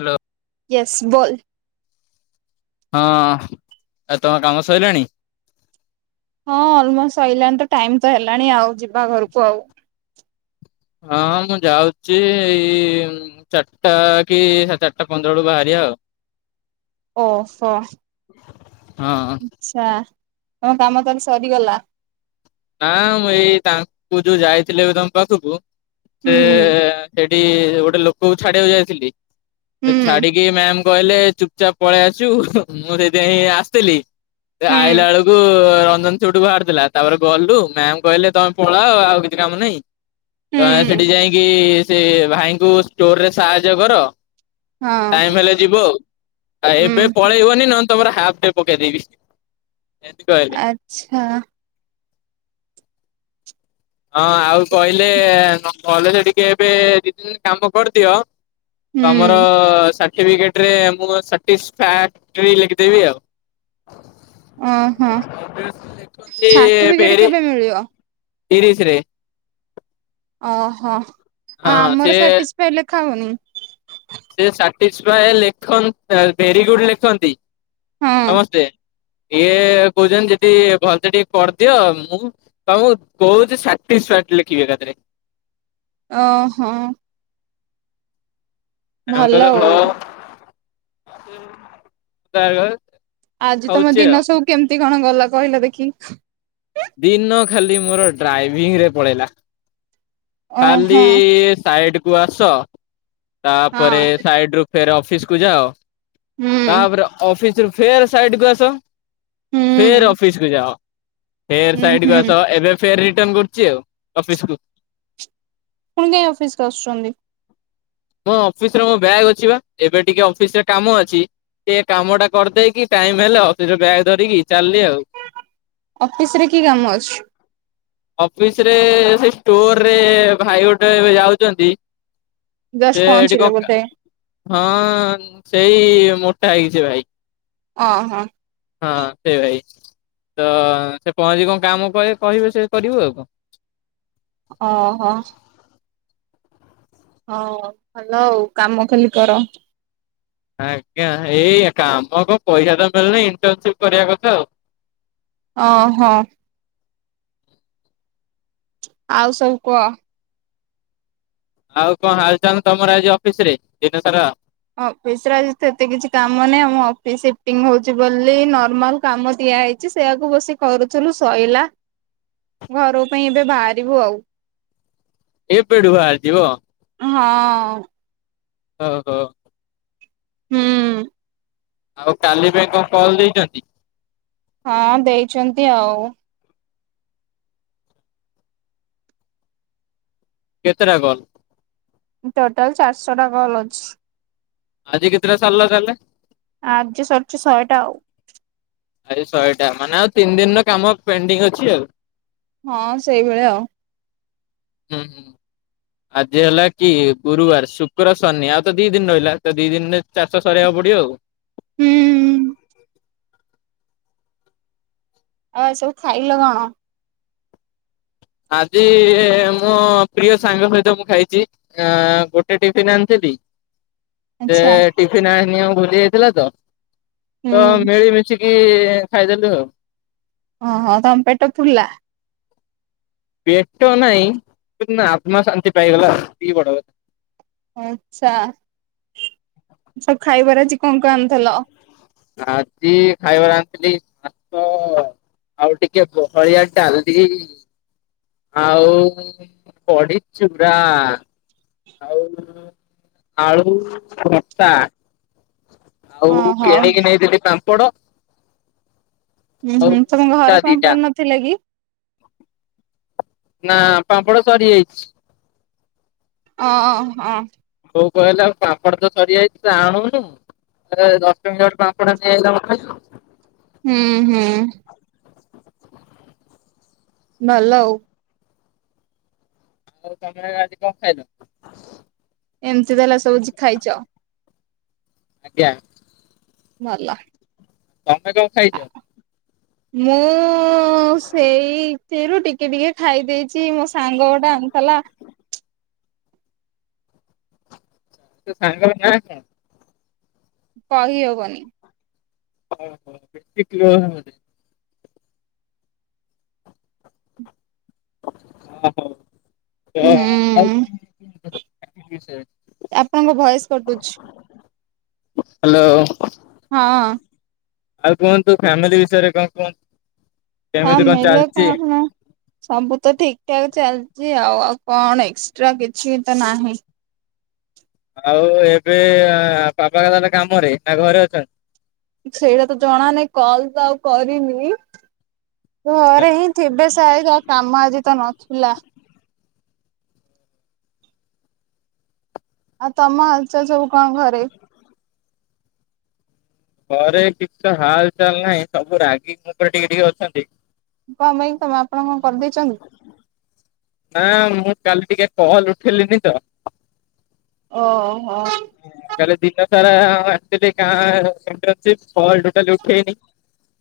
Hello. Yes ବୋଲ। ହଁ ଏ ତମ କାମ ସଇଲାଣି? ହଁ ଅଲମୋଷ୍ଟ ସଇଲାଣି ତ ଟାଇମ୍ ତ ହେଲାଣି ଆଉ ଯିବା ଘରକୁ ଆଉ। ହଁ ହଁ ମୁଁ ଯାଉଛି ଏଇ ଚାରିଟା କି ସାଢେ ଚାରିଟା ପନ୍ଦର ବେଳୁ ବାହାରିଆ ଆଉ। ଓ ହୋ। ହଁ। ଆଚ୍ଛା ତମ କାମ ତାହେଲେ ସରିଗଲା? ନା ମୁଁ ଏଇ ତାଙ୍କୁ ଯୋଉ ଯାଇଥିଲି ଏବେ ତମ ପାଖକୁ ହୁଁ ସେ ହୁଁ ଦେ ଠି ଯୋଉ ଗୋଟେ ଲୋକକୁ ଛାଡିଆକୁ ଯାଇଥିଲି ସେଠି ହୁଁ। ଛାଡିକି ମ୍ୟାମ୍ ଆଉ ମୁଁ କହିଲେ ଚୁପ୍ ଚାପ୍ ପଳେଇ ଆସିବୁ ମୁଁ ମୁଁ ସେଇଥିପାଇଁ ଆସୁଥିଲି ସେ ହୁଁ ଆଇଲା ବେଳକୁ ରଞ୍ଜନ ସେଉଠୁ ବାହାରି ଥିଲା ତାପରେ ଗଲୁ ମ୍ୟାମ୍ କହିଲେ ତମେ ପଳାଅ ଆଉ କିଛି କାମ ନାହିଁ ତ ଆମେ ହୁଁ ସେଠି ଯାଇଁକି ସେ ଭାଇଙ୍କୁ ଷ୍ଟୋର ରେ ସାହାଯ୍ୟ କର। ହଁ ଟାଇମ୍ ହେଲେ ଯିବ ଆଉ ଆଉ ହୁଁ ଏବେ ପଳେଇବନି ନହେଲେ ତମର ହାପ୍ ଡେ ପକେଇ ଦେବି ଏନ୍ତି କହିଲେ। ଆଚ୍ଛା। ହଁ ଆଉ କହିଲେ କ କଲେଜ ଟିକେ ଏବେ ଦି ଦିନ କାମ କରିଦିଅ ତମର ହୁଁ। ସା ଠି ପିକେଟ ରେ ମୁଁ ସାଟିସ୍ ସ୍ଫାଏଡେ ଲେଖିଦେବି ଆଉ। ଓହୋ ଇଂଲିଶ ରେ ଲେଖନ୍ତି ସାର୍ଟିଫିକେଟ ଭେରି କେବେ ମିଳିବ? ତିରିଶି ରେ। ଓ ହୋ ଆଉ ହଁ ସେ ଆମର ସାଟିସ୍ ସ୍ଫାଏଡେ ଲେଖା ହଉନି? ସେ ସାଟିସ୍ ସ୍ଫାଏଡେ ଲେଖନ ଭେରି ଗୁଡ୍ ଲେଖନ୍ତି ହଁ ସମସ୍ତେ। ଇଏ କହୁଛନ୍ତି ଯେଦି ଭଲସେ ଟିକେ କରିଦିଅ ମୁଁ- ତ ମୁଁ ବହୁତ୍ ସାଟିସର୍ଫାଏଡ ଲେଖିବି ଏକାଥରେ। ଓହୋ! ଭଲ ଆଉ [unintelligible] ଆଜି ତମ ହଉଛି ଆଉ। ଦିନ ସବୁ କେମିତି କଣ ଗଲା କହିଲ ଦେଖି। ଦିନ ଖାଲି ମୋର ଡ୍ରାଇଭିଂ ରେ ପଳେଇଲା। ଖାଲି ଓହୋ ସାଇଡ କୁ ଆସ ହଁ ତାପରେ ସାଇଡ ରୁ- ଫେର୍ ଅଫିସ୍ କୁ ଯାଅ ହୁଁ ତାପରେ ଅଫିସ୍ ରୁ ଫେର୍ ସାଇଡ୍ କୁ ଆସ- ହୁଁ ଫେର୍ ଅଫିସକୁ ଯାଅ। ଫେର୍ ହୁଁ ସାଇଡ୍ କୁ ହୁଁ ଆସ ଏବେ ଫେର୍ ରିଟର୍ନ କରୁଛି ଆଉ ଅଫିସ୍ କୁ। ପୁଣି କାଇଁ ଅଫିସ୍ କୁ ଆସୁଛନ୍ତି? ମୋ ଅଫିସ୍ ରେ ମୋ ବ୍ୟାଗ୍ ଅଛି ବା ଏବେ ଟିକେ ଅଫିସ୍ ରେ କାମ ଅଛି। ସେ କାମ ଟା କରିଦେଇକି ଟାଇମ୍ ହେଲେ ଅଫିସ୍ ରୁ ବ୍ୟାଗ ଧରିକି ଚାଲିଲି ଆଉ। ଅଫିସ୍ ରେ କି କାମ ଅଛି? ଅଫିସ୍ ରେ ସେ ଷ୍ଟୋରରେ ଭାଇ ଗୋଟେ ଏବେ ଯାଉଛନ୍ତି- ସେ ଜଷ୍ଟ ଏଠି କ ପହଞ୍ଚିଲେ ବୋଧେ ହଁ ସେଇ ମୋଟା ହେଇକି ସେ ଭାଇ। ଓ ହଁ ହଁ ସେଇ ଭାଇ ତ ସେ ପହଞ୍ଚି କଣ କାମ କହି କହିବେ ସେ କରିବୁ ଆଉ। ଓହୋ ହଁ ଭଲ ଆଉ କାମ ଖାଲି କର। ଆଜ୍ଞା ଏଇ କାମ କ ପଇସା ତ ମିଳୁନି ଇଣ୍ଟର୍ନସିପ୍ କରିବା କଥା ଆଉ। ଓହୋ ଆଉ ସବୁ କୁହ! ଆଉ କଣ ହାଲ୍ ଚାଲ୍ ତମର ଆଜି ଅଫିସ୍ ରେ ଦିନ ସାରା! ଅଫିସ୍ ରେ ଆଜି ସେତେ କିଛି କାମ ନାହିଁ ଆମ ଅଫିସ୍ ସିଫ୍ଟିଂ ହଉଛି ବୋଲି ନର୍ମାଲ କାମ ଦିଆ ହେଇ। ଛି ସେଆକୁ ବସି କରୁଥିଲୁ ଶୋଇଲା- ଘର ପାଇଁ ଏବେ ବାହାରିବୁ ଆଉ। ଏବେଠୁ ବାହାରିଯିବ! ହଁ। ଓ ହୋ। ହୁଁ। ଆଉ କାଲି ପାଇଁ କଣ କଲ୍ ଦେଇଛନ୍ତି? ହଁ ଦେଇଛନ୍ତି ଆଉ। କେତେଟା କଲ୍? ଟୋଟାଲ୍ ଚାର୍ଶହ ଟା କଲ୍ ଅଛି। ଆଜିି କେତେଟା ସାରିଲ ତାହେଲେ? ଆଜି ସରିଛ ଶହେଟା ଆଉ। ଆଜି ଶହେଟା ମାନେ ଆଉ ତିନି ଦିନର କାମ ପେଣ୍ଡିଙ୍ଗ ଅଛି ଆଉ। ହଁ ସେଇଭଳିଆ ଆଉ। ହୁଁ ହୁଁ ଆଜି ହେଲା କି ଗୁରୁବାର ଶୁକ୍ର ଶନି ଆଉ ତ ଦି ଦିନ ରହିଲା ତ ଦି ଦିନରେ ଚାରିଶ ସରେଇବାକୁ ପଡିବ ଆଉ। ହୁଁ- ଆଉ ଆଜି ସବୁ ଖାଇଲ କଣ? ଆଜି ମୋ ପ୍ରିୟ ସାଙ୍ଗ ସହିତ ମୁଁ ଖାଇଛି- ଅ ଗୋଟେ ଟିଫନ୍ ଆଣିଥିଲି- ଯେ ଆଚ୍ଛା ଟିଫିନ୍ ଆଣିନି ଆଉ ଭୁଲି [unintelligible] ଥିଲା ତ, ତ ହୁଁ ମିଳିମିଶି କି-ଇଁ ଖାଇଦେଲୁ ଆଉ। ଓଁ ହ ତମ ପେଟ ପୁଲ୍ଲା? ପେଟ ନାଇଁ! [unintelligible] ଆତ୍ମା ଶାନ୍ତି ପାଇଗଲା, ସେତିକି ବଡ କଥା। ଆଚ୍ଛା, ସ ଖାଇବାର ଆଜି କଁ କଁ ଆନ୍ ଥେଲ? ଆଜି-ଇ ଖାଇବାର ଆନ୍ ଥିଲି ଭାତ-ଅ। ଆଉ ଟିକେ ବହଳିଆ ଡାଲି-ଇ। ଆଉ-ଉ ବଡି ଚୁରା, ଆଉ -ଉ ଆଳୁ ଭର୍ତା। ଆଉ ଓହୋ କିଣିକି ନେଇଥିଲି ପାମ୍ପଡ଼। ଉଁ, ହୁଁ, ତମ ଘରେ ପାମ୍ପଡ ନଥିଲା କି? ନାଁ ପାମ୍ପଡ ସରିଯାଇଛି। ଅ- ହଁ। ବୋଉ କହିଲା ଆଉ ପାମ୍ପଡ ତ ସରିଯାଇଚି, ତୁ ଆଣୁନୁ। ସେ ଦଶ ଟଙ୍କିଆ ଗୋଟେ ପାମ୍ପଡ ନେଇ ଆଇଲା, ଆମେ ଖାଇଲୁ। ହୁଁ, ହୁଁ। ଭଲ ଅଉ। [unintelligible] କଁ ଖାଇଲ? ଏମିତି ତାହେଲେ ସବୁଜି ଖାଇଚ! ଆଜ୍ଞା। ଭଲ। ତମେ କଁ ଖାଇଚ? ମୁଁ ଉଁ-ଉଁ-ଉଁ ସେଇ ଥିରୁ ଟିକେ ଟିକେ ଖାଇ ଦେଇଚି, ମୋ ସାଙ୍ଗ ଗୋଟେ ଆଣଥିଲା। ସେ ସାଙ୍ଗର ନାଁ କଣ? କହି ହବନି। ଓହ, ବେଶୀ କ୍ଲୋ [unintelligible] ଅ ହୁଁ ହଉ [unintelligible] ସେ। ଆପଣଙ୍କ ଭଏସ୍ କଟୁଛି। ହ୍ୟାଲୋ। ହଁ। ଆଉ କୁହନ୍ତୁ, ଫ୍ୟାମିଲି ବିଷୟରେ କଁ କୁଅଁନ୍? ଫ୍ୟାମିଲ୍ଲେ କଣ! ସବୁ ତ ଠିକ୍ ଠାକ୍ ଚାଲିଚି ଆଉ, ଆଉ କଣ ଏକ୍ସଟ୍ରା କିଛି ତ ନାହିଁ? ଆଉ ଏବେ ଆଁ [unintelligible] ତାହେନେ କାମରେ ନା ଘରେ ଅଛନ୍ତି? ସେଇଟା ତ ଜଣାନାଇ, କଲ୍ ତ ଆଉ କରିନି! ଘରେ ହିଁ ଥିବେ ସାଏଦ! ଆଉ କାମ ଆଜି ତ ନଥିଲା। ଆଉ, ତମ ହାଲ୍ ଚାଲ୍ ସବୁ କଣ ଘରେ? ଘରେ କିଛ ତ ହାଲ୍ ଚାଲ୍ ନାହିଁ, ସବୁ ରାଗିକି ମୋ ଉପରେ ଟିକେ ଟିକେ ଅଛନ୍ତି। କଣ ପାଇଁ? ତମେ ଆପଣ କଣ କରିଦେଇଚନ୍ତି? ନାଁ, ମୁଁ କାଲି ଟିକେ କଲ୍ ଉଠେଇଲିନି ତ! ଓହ! କାଲି ଦିନ ସାରା-ଆଁ ଆସିିଥିଲି ଗାଁ [unintelligible] କଲ୍ ଟୋଟାଲି ଉଠେଇନି।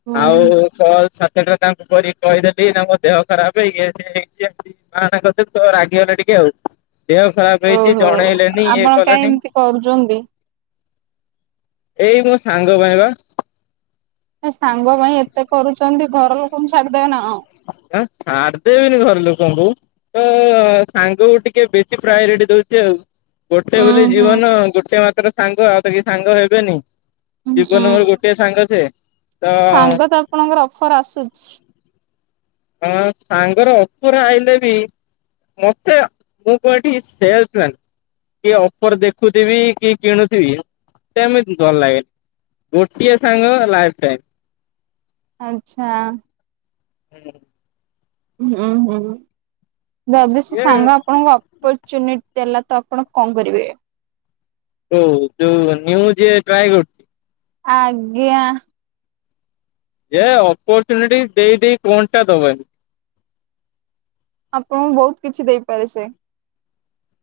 ହୁଁ ହୁଁ। ଆଉ କଲ୍ ସାତ ଟା ତାଙ୍କୁ କରି କହିଦେବି, ନା ମୋ ଦେହ ଖରାପ ଇଏ ସିଏ ହେଇଚି [unintelligible] ମାନେ ତାଙ୍କର [unintelligible] ତ ରାଗିଗଲେ ଟିକେ ଆଉ, ଦେହ ଖରାପ ହେଇଚି ଜଣେଇଲେନି ଇଏ କଲେନି। କରୁଚନ୍ତି। ଏଇ ମୋ ସାଙ୍ଗ ପାଇଁ ପା। ଏ ସାଙ୍ଗ ପାଇଁ ଏତେ କରୁଚନ୍ତି ଘର ଲୋକଙ୍କୁ ଛାଡିଦେବେ ନା କଣ? [unintelligible] ମାରି ଦେବିନି ଘରେ ଲୋକଙ୍କୁୁ। ତ ସାଙ୍ଗକୁ ଟିକେ ବେଶୀ ପ୍ରାୟେରିଟି ଦଉଛି ଆଉ। ଗୋଟେ ଉଁ ବୋଲି ହୁଁ ଜୀବନ, ଗୋଟେ ମାତ୍ର ସାଙ୍ଗ ଆଉ ତ କେହି ସାଙ୍ଗ ହେବେନି। ଉଁ ଉଁ ଜୀବନରେ ମୋର ଗୋଟଏ ସାଙ୍ଗ ସେ, ତ ସାଙ୍ଗ ତ ଆପଣଙ୍କର ଅଫର୍ ଆସୁଛି। ହଁ ସାଙ୍ଗର ଅଫର ଆଇଲେ ବି ମତେ, ମୁଁ କଣ ଏଠି ସେଲ୍ସ ମ୍ୟାନ୍? କି ଅଫର୍ ଦେଖୁଥିବି କି କିଣୁଥିବି, ସେମିତି ଭଲ ଲାଗେ ଗୋଟିଏ ସାଙ୍ଗ ଲାଇଫଟାଇମ୍। ଆଚ୍ଛା। [inaudible] ହୁଁ, ହୁଁ, ଯଦି ସେ ଇଏ ସାଙ୍ଗ ଆପଣଙ୍କୁ ଅ ଅପ୍ପରଚୁନିଟ୍ ଦେଲା ତ ଆପଣ କଣ କରିବେ? ଯୋଉ ଯୋଉ ନିୟମ ଯିଏ ଟ୍ରାଏ କରୁଛି ଆଜ୍ଞା। ଯେ ଅପ୍ପରଚୁନିଟି ଦେଇ ଦେଇ କଁଅଟା ଦବେ? ଆପଣଙ୍କୁ ବହୁତ କିଛି ଦେଇପାରେ ସେ।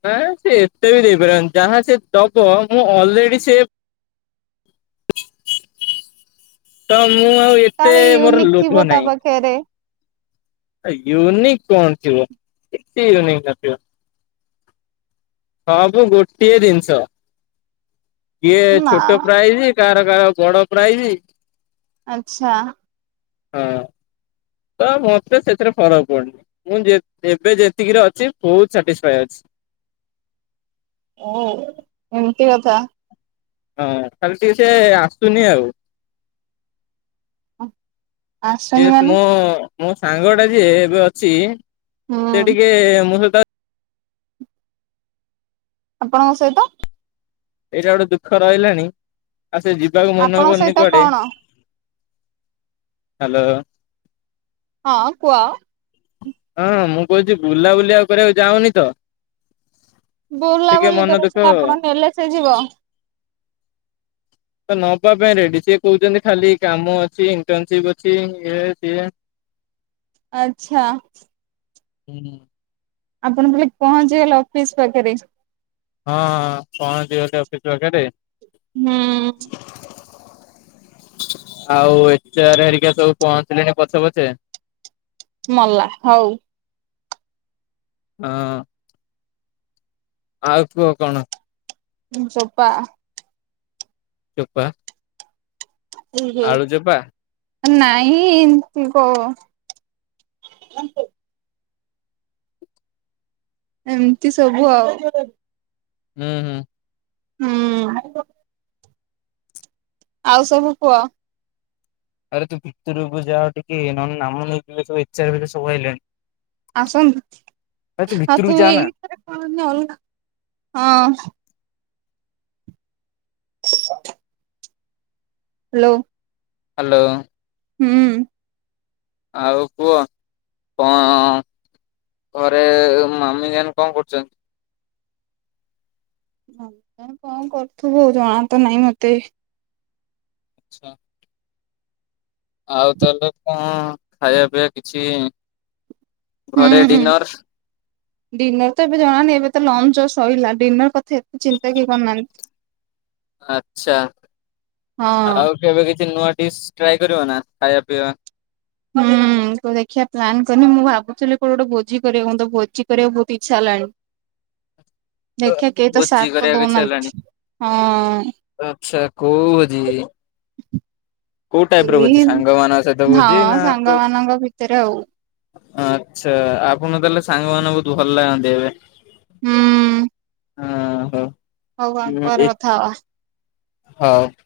ନା ସେ ଏତେ ବି ଦେଇପାରିବନି ଯାହା ସେ ଦବ ମୁଁ ଅଲରେଡ଼ି ସେ ତ ମୁଁ ଆଉ ଏତେ ମୋର ଲୋଭ ନାହିଁ। ଫେରେ? ଏ ୟୁନିକ୍ କଣ ଥିବ, ଏତେ ୟୁନିକ୍ ନଥିବ। ସବୁ ଗୋଟିଏ ଜିନିଷ। କିଏ ନା ଛୋଟ ପ୍ରାଇଜ୍, କାହାର କାହାର କାହାର ବଡ ପ୍ରାଇଜ। ଆଚ୍ଛା। ହଁ, ତ ମତେ ସେଥିରେ ଫରକ ପଡୁନି। ମୁଁ ଯେ ଏବେ ଯେତିକିରେ ଅଛି ବହୁତ ସାଟିସ୍ଫାଏ ଅଛି। ଓ ଏମିତି କଥା। ହଁ ଖାଲି ଟିକେ ସେ ଆସୁନି ଆଉ। [inaudible] ଆସୁନି ଏସ୍ ମାନେ ମୋ, ମୋ ସାଙ୍ଗଟା ଯିଏ ଏବେ ଅଛି ସେ ହୁଁ ଟିକେ ମୋ ସହିତ ଆପଣଙ୍କ ସହିତ? ଏଇଟା ଗୋଟେ ଦୁଃଖ ରହିଲାଣି ଆଉ ସେ ଯିବାକୁ ମନ ଆପଣଙ୍କ କରୁନି ସହିତ କୁଆଡେ। କଣ ହାଲୋ। ହଁ କୁହ? ହଁ ମୁଁ କହୁଛି ବୁଲାବୁଲି ଆଉ କରିବାକୁ ଯାଅନି ତ? ବୁଲା ଟିକେ ବୁଲି ମନ କରିବ ଦୁଃଖ ସିନା ଆପଣ ନେଲେ ସେ ଯିବ। ତ ନବା ପାଇଁ ରେଡି, ସିଏ କହୁଛନ୍ତି ଖାଲି କାମ ଅଛି ଇଣ୍ଟନ୍ନସିପ୍ ଅଛି ଇଏ ସିଏ। ଆଚ୍ଛା। [inaudible] ଆପଣ ବୋଲି ପହଞ୍ଚିଗଲେ ଅଫିସ୍ ପାଖେରେ। ହଁ ପହଁଚି ଗଲି ଅଫିସ ପାଖରେ। ହୁଁ। ଆଉ ଏଚେ ଆର ହେରିକା ସବୁ ପହଁଞ୍ଚିଲେଣି ପଛେ ପଛେ। ମଲା ହଉ। ହଁ। ଆଉ କୁହ କଣ? ହଁ ଚୋପା। ଚୋପା। ଉ ହୁଁ। ଆଳୁ ଚୋପା ନାହିଁ କ। ଏମିତି ସବୁ ଆଉ। ଉ ହୁଁ। ହୁଁ ହାଲୋ। ଆଉ ସବୁ କୁ ଅ? ଆରେ ତୁ ଭିତୁରୁକୁ ଯାଅ ଟିକେ ନ ନେ ନାମ ନେଇ ତୁ ଏଚାର ସବୁଆଇଲେଣି। ଆସନ୍ତୁ ଆଉ ଭିତରକୁ ତୁ ଯା ନା ଏଇଥେରେ କଣଅଲଗା ହଁ ହାଲୋ। ହାଲୋ। ହୁଁ। ଆଉ କୁହ କଣ ଘରେ ମାମିଜାନ କଣ କରୁଛନ୍ତି? ମମିତାରକଣ କରୁଥିବ ଜଣା ତ ନାଇଁ ମତେ। ଆଛା। ଆଉ ତାହେଲେ କଣ ଖାଇବା ପିଇବା କିଛି ଘରେ ହୁଁ। ଡିନର? ଡିନର ତ ଏବେ ଜଣାନାଇ ଏବେ ତ ଲଞ୍ଚ ସରିଲା ଡିନର କଥା ଏତେ ଚିନ୍ତା କିଏ କରିନାହାନ୍ତି। ଆଛା ହଁ ଆଉ କେବେ କିଛି ନୂଆ ଡିସ୍ ଟ୍ରାଏ କରିବ ନା ଖାଇବା ପିଇବା ହୁଁ। ଦେଖିବା ପ୍ଲାନ୍ କନି ମୁଁ ଭାବୁଥିଲି କୋଉ ଗୋଟେ ଭୋଜି କରିବ ମୁଁ ତ ଭୋଜି କରିବାକୁ ବହୁତ ଇଚ୍ଛା ହେଲାଣି। ଦେଖ୍ଯା କେହି ତ ସାତ ଭୋଜି ତ କରିବା ଦୋଉନାନ୍ତି ହଁ। ଆଛା କୋଉ ଭୋଜି? କୋଉ ଟାଇପ ର ଭୋଜି ଏଇ ସାଙ୍ଗମାନାନଙ୍କ ସହିତ ଭୋଜି ହଁ ନା ସାଙ୍ଗ କୋଉ ମାନଙ୍କ ଭିତରେ ଆଉ ଆଚ୍ଛା ଆପଣ ତାହେଲେ ସାଙ୍ଗ ମାନେ ବହୁତ ଭଲ ଲାଗନ୍ତି ଏବେ। ହୁଁ। ହଁ ହୋ। ହଉ ଆମ ପରେ କଥା ହବା। ହଉ।